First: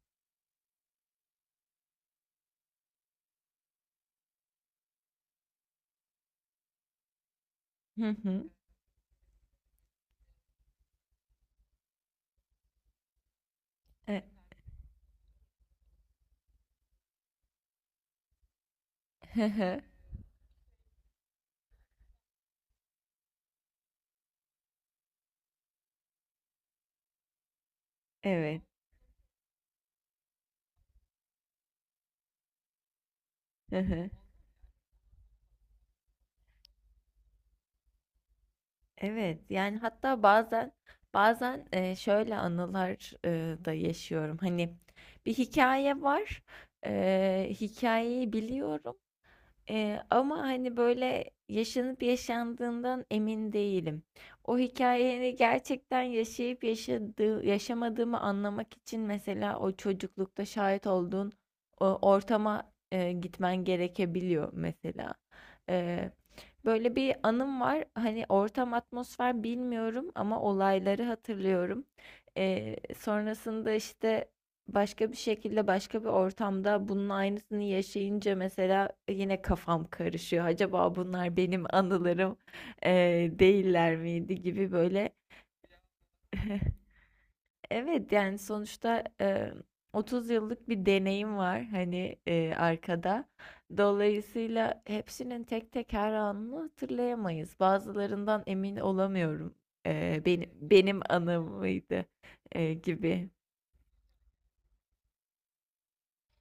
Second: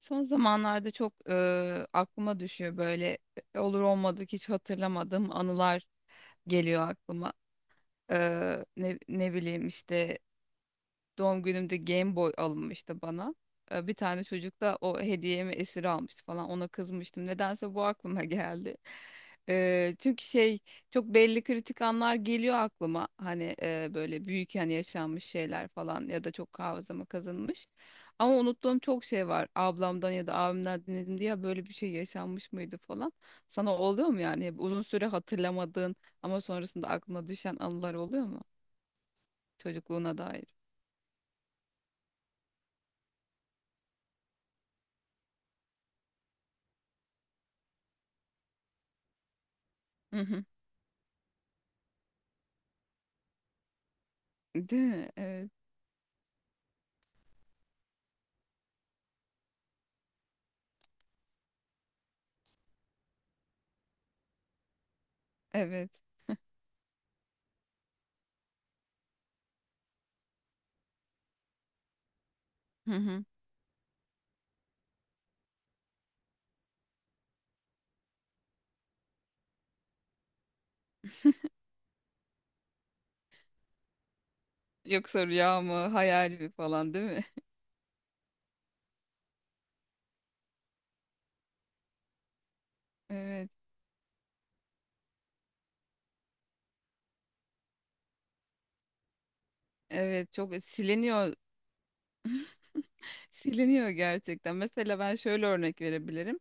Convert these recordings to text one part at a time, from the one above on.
Son zamanlarda çok aklıma düşüyor böyle olur olmadık hiç hatırlamadığım anılar geliyor aklıma. Hı E, hı. ne, ne bileyim işte doğum günümde Game Boy alınmıştı bana. Bir E, tane çocuk da o hediyemi esir almıştı falan. Ona kızmıştım. Nedense bu aklıma geldi. hı hı. Çünkü şey, çok belli kritik anlar geliyor aklıma. Hani böyle büyük, yani yaşanmış şeyler falan ya da çok hafızama kazınmış. Ama Evet. unuttuğum çok şey var. Ablamdan ya da abimden dinledim diye "Ya böyle bir şey yaşanmış mıydı" falan. Hı Sana oluyor hı. mu yani? Hep uzun süre hatırlamadığın ama sonrasında aklına düşen anılar oluyor mu? Evet. Yani Çocukluğuna hatta dair. bazen şöyle anılar da yaşıyorum. Hani bir hikaye var. Hikayeyi biliyorum. Ama, hani, böyle, yaşanıp yaşandığından emin değilim. O Değil mi? hikâyeyi Evet. gerçekten yaşayıp yaşadığı yaşamadığımı anlamak için mesela o çocuklukta şahit olduğun o ortama, gitmen gerekebiliyor mesela. Evet. Eee, böyle bir anım var. Hani, ortam, atmosfer bilmiyorum ama olayları hatırlıyorum. Eee, Hı hı. sonrasında, işte, başka bir şekilde başka bir ortamda bunun aynısını yaşayınca mesela yine kafam karışıyor. Acaba bunlar benim anılarım değiller miydi gibi böyle. Yoksa rüya mı, hayal mi falan, değil mi? Evet yani sonuçta 30 yıllık bir deneyim var hani arkada. Evet. Dolayısıyla hepsinin tek tek her anını hatırlayamayız. Bazılarından emin olamıyorum. Eee, Evet, benim çok benim siliniyor. anım mıydı gibi. Siliniyor gerçekten. Mesela ben şöyle örnek verebilirim.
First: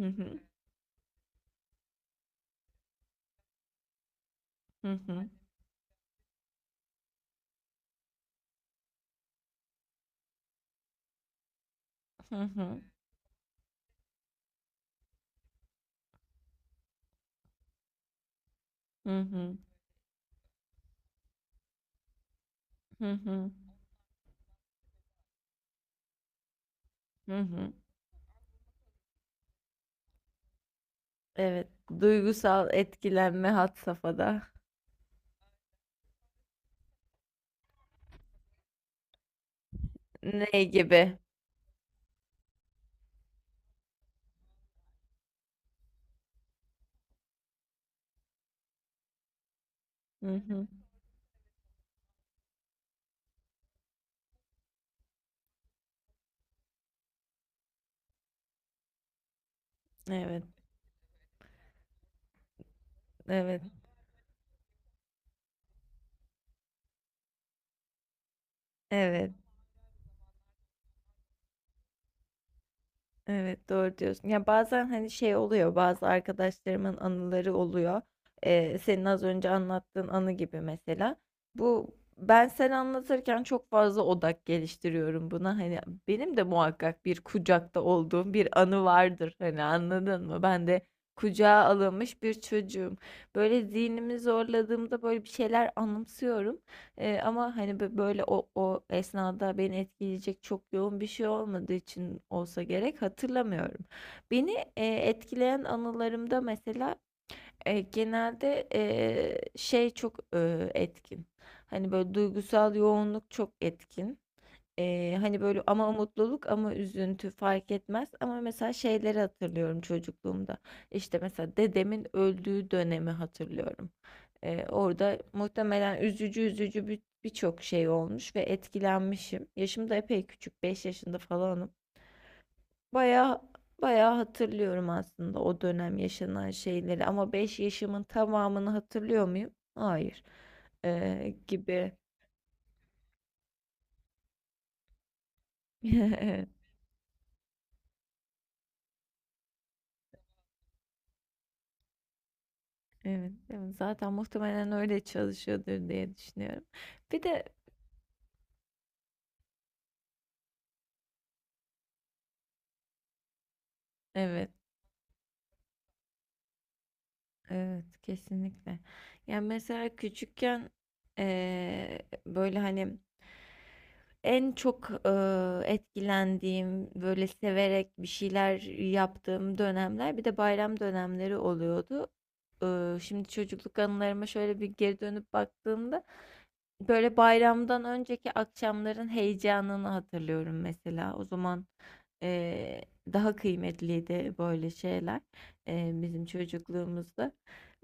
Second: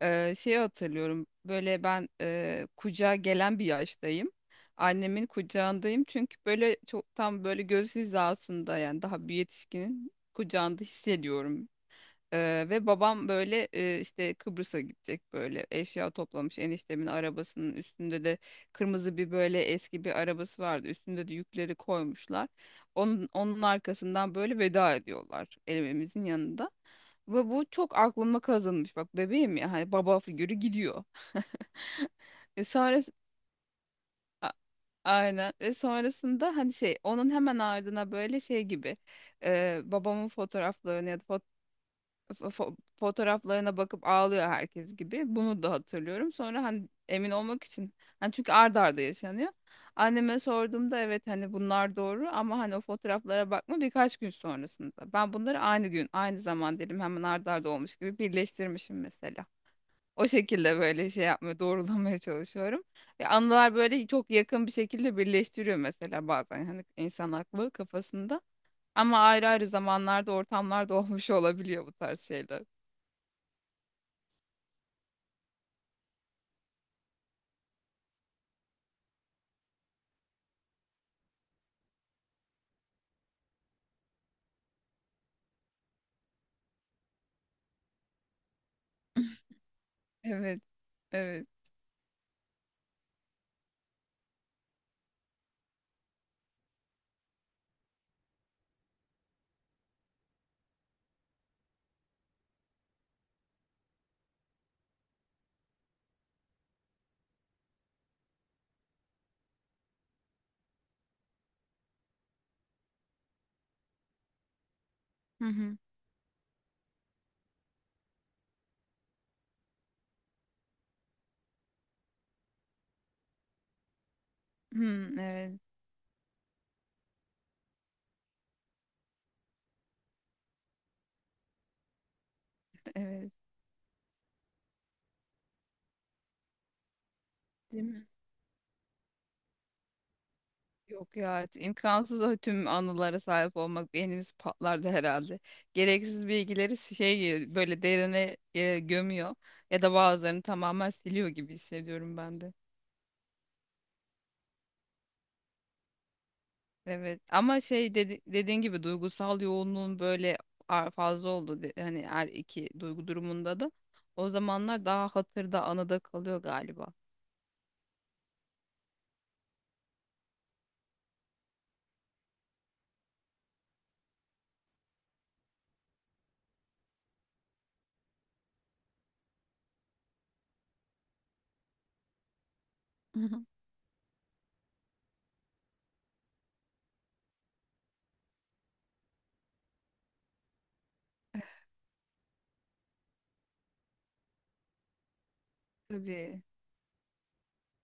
Hı hı. Şeyi hatırlıyorum. Böyle ben kucağa gelen bir yaştayım. Hı Annemin hı. kucağındayım. Çünkü böyle çok, tam böyle göz hizasında, yani daha bir yetişkinin kucağında hissediyorum. Hı hı. Ve babam böyle işte Kıbrıs'a gidecek, böyle eşya toplamış, eniştemin arabasının üstünde de kırmızı Hı bir hı. böyle eski bir arabası vardı, üstünde de yükleri koymuşlar, Hı onun, hı. onun arkasından böyle veda ediyorlar evimizin yanında, Hı ve bu hı. çok aklıma kazınmış. Bak bebeğim ya, hani baba figürü gidiyor. Evet. e Duygusal sonra etkilenme had safhada. a- aynen, ve sonrasında hani şey, onun hemen ardına böyle şey gibi, babamın Ne fotoğraflarını gibi? ya da fotoğraflarına bakıp ağlıyor herkes gibi. Bunu da hatırlıyorum. Sonra hani emin olmak için, hani çünkü ard arda yaşanıyor. Hı Anneme hı. sorduğumda evet, hani bunlar doğru ama hani o fotoğraflara bakma birkaç gün sonrasında. Ben bunları aynı gün, aynı zaman dedim, hemen ard arda olmuş gibi birleştirmişim mesela. O Evet. şekilde böyle şey yapmaya, doğrulamaya çalışıyorum. Evet. Anılar böyle çok yakın bir şekilde birleştiriyor mesela bazen, hani insan aklı kafasında. Ama Evet. ayrı ayrı zamanlarda, ortamlarda olmuş olabiliyor bu tarz şeyler. Evet doğru diyorsun. Ya bazen hani şey oluyor bazı arkadaşlarımın anıları oluyor. Senin az önce anlattığın anı gibi mesela. Bu ben sen anlatırken çok fazla odak geliştiriyorum buna. Hani benim de muhakkak bir kucakta olduğum bir anı vardır. Hani anladın mı? Evet. Ben de Evet. kucağa alınmış bir çocuğum. Böyle zihnimi zorladığımda böyle bir şeyler anımsıyorum. Ama, hani, böyle o esnada beni etkileyecek çok yoğun bir şey olmadığı için olsa gerek, hatırlamıyorum. Beni, etkileyen anılarımda mesela, genelde, şey çok, etkin, hani, böyle duygusal yoğunluk çok etkin. Hani, Hı böyle hı. ama mutluluk ama üzüntü fark etmez ama mesela şeyleri hatırlıyorum çocukluğumda. İşte, mesela dedemin öldüğü dönemi hatırlıyorum. Ee, Hı, orada evet. muhtemelen üzücü üzücü birçok şey olmuş ve etkilenmişim. Yaşım da epey küçük, 5 yaşında falanım. Evet. Baya baya hatırlıyorum aslında o dönem yaşanan şeyleri ama beş Değil yaşımın mi? tamamını hatırlıyor muyum? Hayır. Yok Ee, ya. gibi. İmkansız o tüm anılara sahip olmak. Beynimiz patlardı herhalde. Gereksiz bilgileri şey, böyle derine gömüyor. Ya da bazılarını tamamen siliyor gibi hissediyorum ben de. Evet, evet. Zaten muhtemelen öyle çalışıyordur diye düşünüyorum. Evet. Bir de Ama şey, dediğin gibi duygusal yoğunluğun böyle fazla oldu. Hani her iki duygu durumunda da. O evet, zamanlar daha hatırda, anıda kalıyor galiba. evet kesinlikle. Yani mesela küçükken böyle hani en çok, etkilendiğim, böyle, severek bir şeyler yaptığım dönemler bir de bayram dönemleri oluyordu. Şimdi çocukluk anılarıma şöyle bir geri dönüp baktığımda, böyle, bayramdan önceki akşamların heyecanını hatırlıyorum mesela. O zaman, eee, daha kıymetliydi böyle şeyler, bizim Tabii. çocukluğumuzda.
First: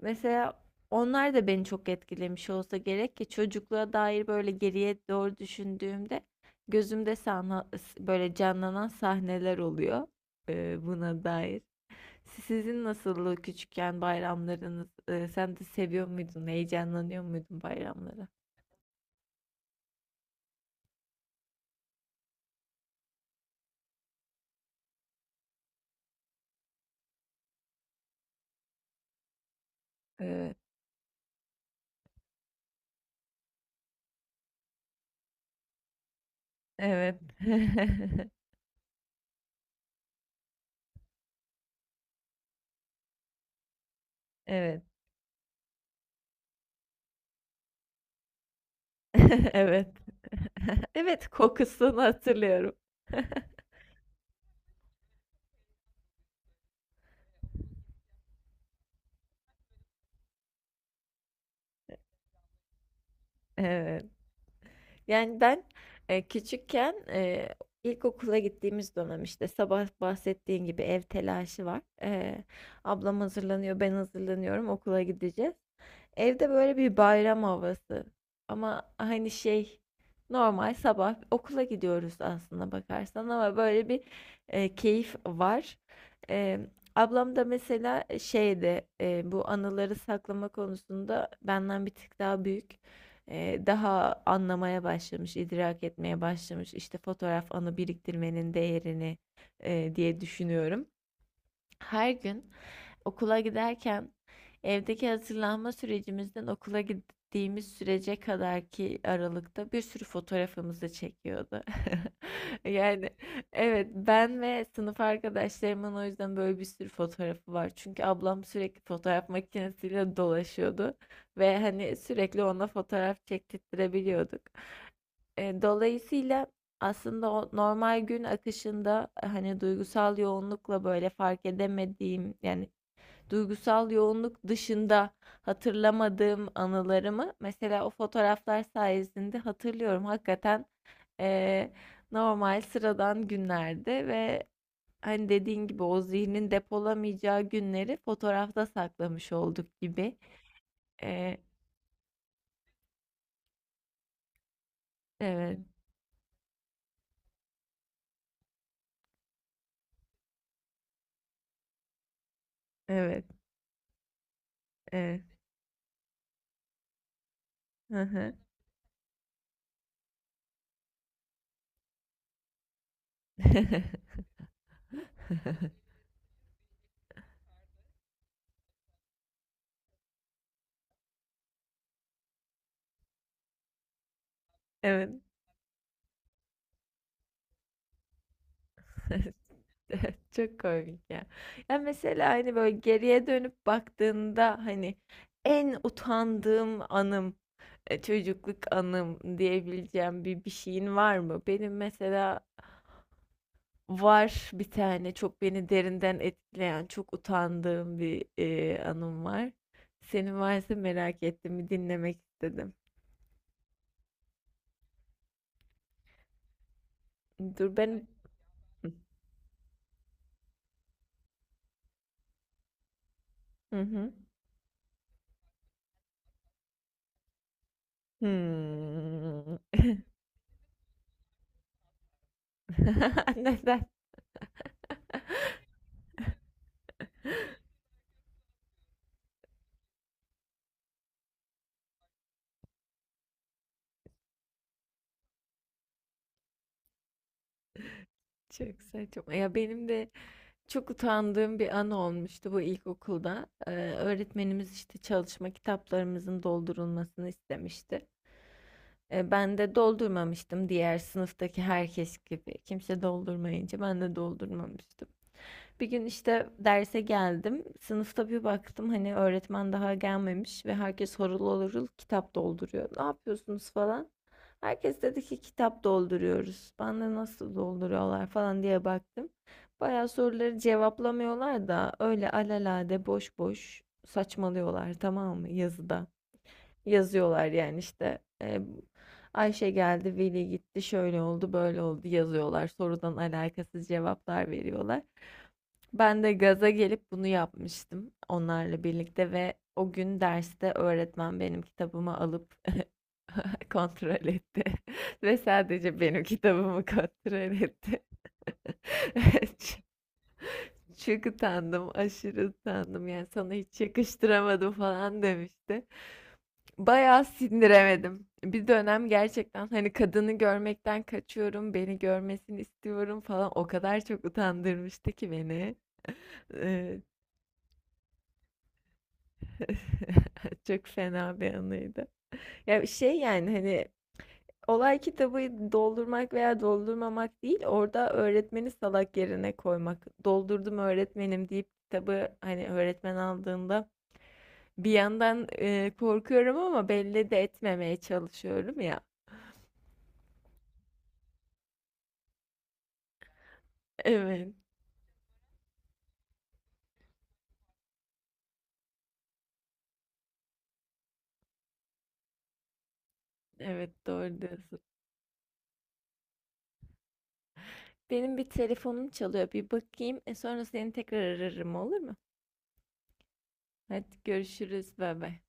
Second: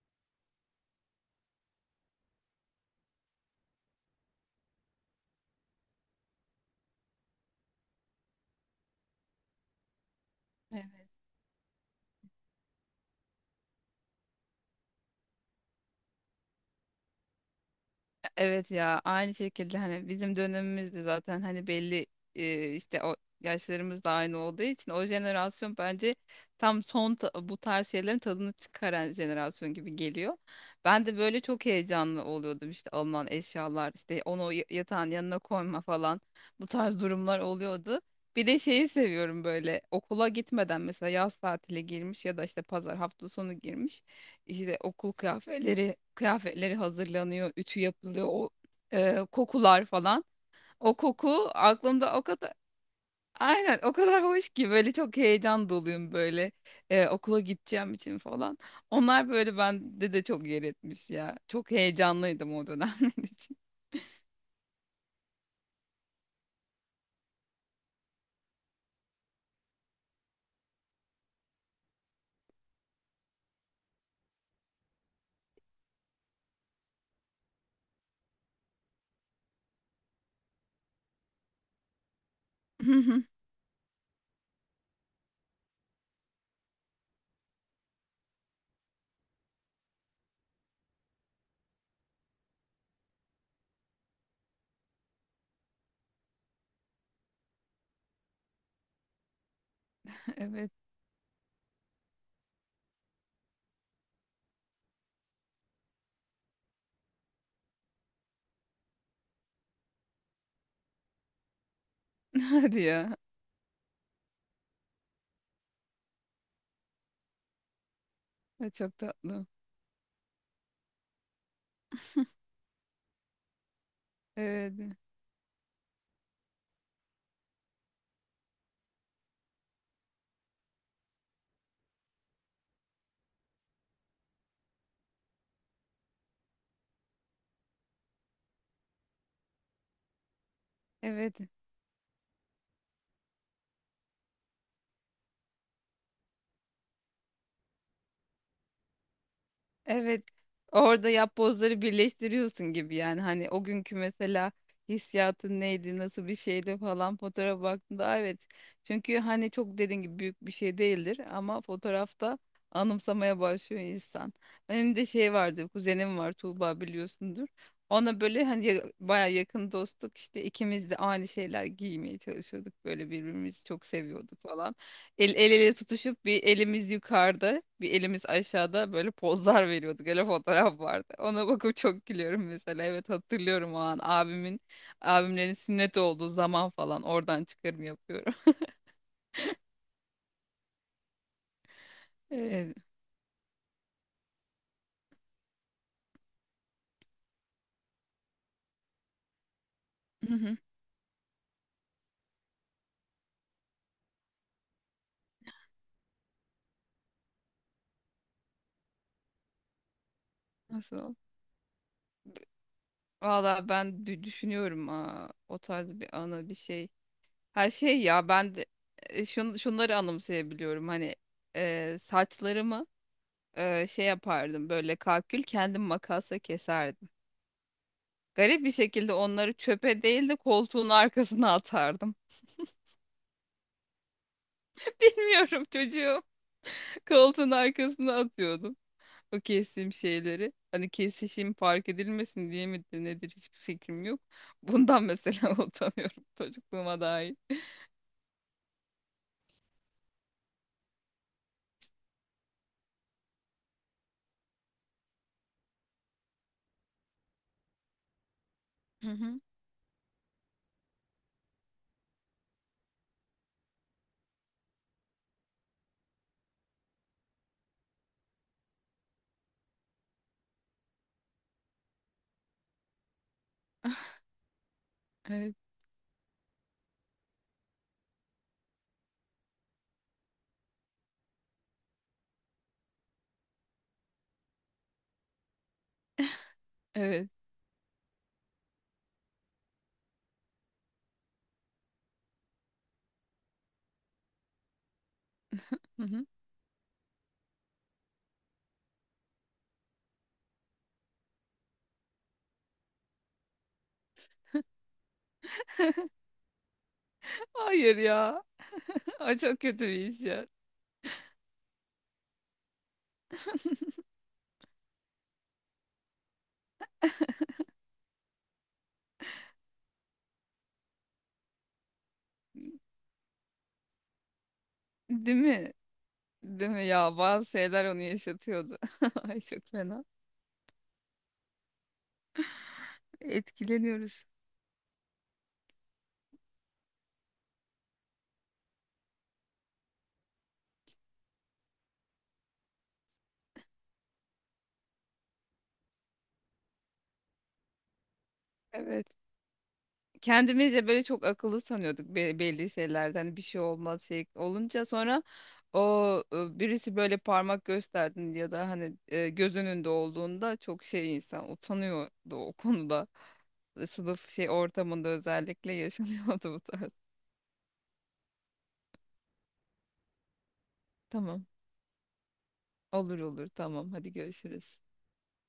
Mesela onlar da beni çok etkilemiş olsa gerek ki çocukluğa dair, böyle, geriye doğru düşündüğümde gözümde sana, böyle canlanan sahneler oluyor Evet. buna dair. Sizin nasıldı küçükken bayramlarınız? Sen de seviyor muydun? Heyecanlanıyor muydun bayramlara? Evet ya, aynı şekilde hani bizim dönemimizde zaten hani belli işte o yaşlarımız da aynı olduğu için, o jenerasyon bence tam bu tarz şeylerin tadını çıkaran jenerasyon gibi geliyor. Evet. Ben de böyle çok heyecanlı oluyordum işte, alınan eşyalar işte, onu yatağın yanına koyma falan, bu tarz Evet. durumlar oluyordu. Bir de şeyi seviyorum, böyle okula gitmeden mesela, yaz tatile girmiş ya da işte pazar, hafta sonu girmiş, işte Evet. okul kıyafetleri hazırlanıyor, ütü yapılıyor, o kokular Evet. falan. O Evet, koku kokusunu aklımda o kadar, hatırlıyorum. aynen o kadar hoş ki, böyle çok heyecan doluyum böyle, okula gideceğim için falan. Onlar böyle bende de çok yer etmiş ya. Çok heyecanlıydım o dönemler için. Evet. Yani ben küçükken ilkokula gittiğimiz dönem işte sabah bahsettiğin gibi ev telaşı var. Ablam hazırlanıyor, ben hazırlanıyorum, okula gideceğiz. Evde böyle bir bayram havası. Ama hani şey normal sabah okula gidiyoruz aslında bakarsan ama böyle bir keyif var. E, ablam da mesela şeyde bu anıları saklama konusunda benden bir tık daha büyük. Daha anlamaya başlamış, idrak etmeye başlamış. İşte fotoğraf anı biriktirmenin değerini diye Evet. düşünüyorum. Her gün okula giderken evdeki hazırlanma sürecimizden okula gittiğimiz sürece kadarki aralıkta bir sürü fotoğrafımızı çekiyordu. Hadi Yani ya. evet ben ve sınıf arkadaşlarımın o yüzden böyle bir sürü fotoğrafı var. Çünkü ablam Ay, sürekli çok fotoğraf tatlı. makinesiyle dolaşıyordu ve hani sürekli ona fotoğraf çektirttirebiliyorduk. Evet. Dolayısıyla aslında o normal gün akışında hani duygusal yoğunlukla böyle fark edemediğim yani duygusal yoğunluk dışında hatırlamadığım anılarımı mesela o fotoğraflar sayesinde hatırlıyorum. Hakikaten, Evet. eee, normal sıradan günlerde ve hani dediğin gibi o zihnin depolamayacağı günleri fotoğrafta saklamış olduk gibi. Evet. Orada Eee, yapbozları birleştiriyorsun gibi, yani hani o günkü mesela evet, hissiyatın neydi, nasıl bir şeydi falan, fotoğrafa baktığında "Aa, evet." Çünkü hani çok, dediğin gibi büyük bir şey değildir ama fotoğrafta evet, anımsamaya başlıyor insan. Benim de evet. şey vardı, kuzenim var Tuğba, biliyorsundur. Hı Ona hı. böyle hani baya yakın dostluk, işte ikimiz de aynı şeyler giymeye çalışıyorduk, böyle birbirimizi çok seviyorduk falan. El ele tutuşup bir elimiz yukarıda, bir elimiz aşağıda, böyle pozlar veriyorduk. Öyle fotoğraf vardı. Ona bakıp çok gülüyorum mesela. Evet, hatırlıyorum o an abimin, Evet. abimlerin sünnet olduğu zaman falan, oradan çıkarım yapıyorum. Çok komik ya. Ya mesela hani Evet. böyle geriye dönüp baktığında hani en utandığım anım, çocukluk anım diyebileceğim Hı bir hı. şeyin var mı? Benim mesela var bir tane çok beni derinden etkileyen, çok utandığım bir anım var. Senin varsa Nasıl? merak ettim, bir dinlemek istedim. Valla ben düşünüyorum, aa, o tarz bir anı bir şey. Dur Her şey ben... ya, ben de e, şun, şunları anımsayabiliyorum. Hani saçlarımı Hı şey hı. yapardım, böyle kalkül kendim makasla keserdim. Garip bir şekilde onları Hmm. çöpe değil de koltuğun arkasına atardım. Neden? Bilmiyorum çocuğum. Koltuğun arkasına atıyordum, o kestiğim şeyleri. Hani kesişim fark edilmesin diye mi de nedir, hiçbir fikrim yok. Bundan mesela utanıyorum çocukluğuma dair. Çok saçma. Ya benim de çok utandığım bir an olmuştu bu ilkokulda. Öğretmenimiz işte çalışma kitaplarımızın doldurulmasını istemişti. Hı Ee, hı. ben de doldurmamıştım diğer sınıftaki herkes gibi. Kimse doldurmayınca ben de doldurmamıştım. Bir gün işte derse geldim. Sınıfta bir baktım hani öğretmen daha gelmemiş ve herkes horul horul kitap dolduruyor. Ne yapıyorsunuz falan. Herkes dedi ki Evet. kitap dolduruyoruz. Ben de nasıl dolduruyorlar falan diye baktım. Bayağı soruları cevaplamıyorlar da öyle alelade boş boş saçmalıyorlar tamam mı yazıda. Evet. Yazıyorlar yani işte Ayşe geldi, Veli gitti, şöyle oldu, böyle oldu yazıyorlar. Sorudan alakasız cevaplar veriyorlar. Hı Ben hı. de gaza gelip bunu yapmıştım onlarla birlikte ve o gün derste öğretmen benim kitabımı alıp kontrol etti ve sadece benim kitabımı kontrol Hayır etti. ya. Ay çok kötü Ç- bir iş ya. Çok utandım, aşırı utandım. Yani sana hiç yakıştıramadım falan demişti. Bayağı sindiremedim. Bir dönem gerçekten hani kadını görmekten kaçıyorum, beni görmesini istiyorum falan. O kadar çok utandırmıştı ki Değil mi? beni. Değil mi Ee, ya? Bazı şeyler onu yaşatıyordu. Ay çok fena. Çok fena bir anıydı. Ya şey yani hani Etkileniyoruz. olay kitabı doldurmak veya doldurmamak değil, orada öğretmeni salak yerine koymak. Doldurdum öğretmenim deyip kitabı hani öğretmen aldığında bir yandan korkuyorum ama belli de etmemeye çalışıyorum ya. Evet. Kendimizce böyle çok akıllı sanıyorduk, belli şeylerden, hani bir şey olmaz şey Evet, olunca, sonra o birisi böyle parmak gösterdin ya da hani göz önünde olduğunda çok şey, insan utanıyordu o konuda. Evet Sınıf doğru şey diyorsun. ortamında özellikle yaşanıyordu bu tarz. Benim bir telefonum çalıyor. Bir bakayım. Sonra seni tekrar Tamam. ararım olur mu? Olur olur, tamam, hadi Hadi görüşürüz. görüşürüz. Bay bay.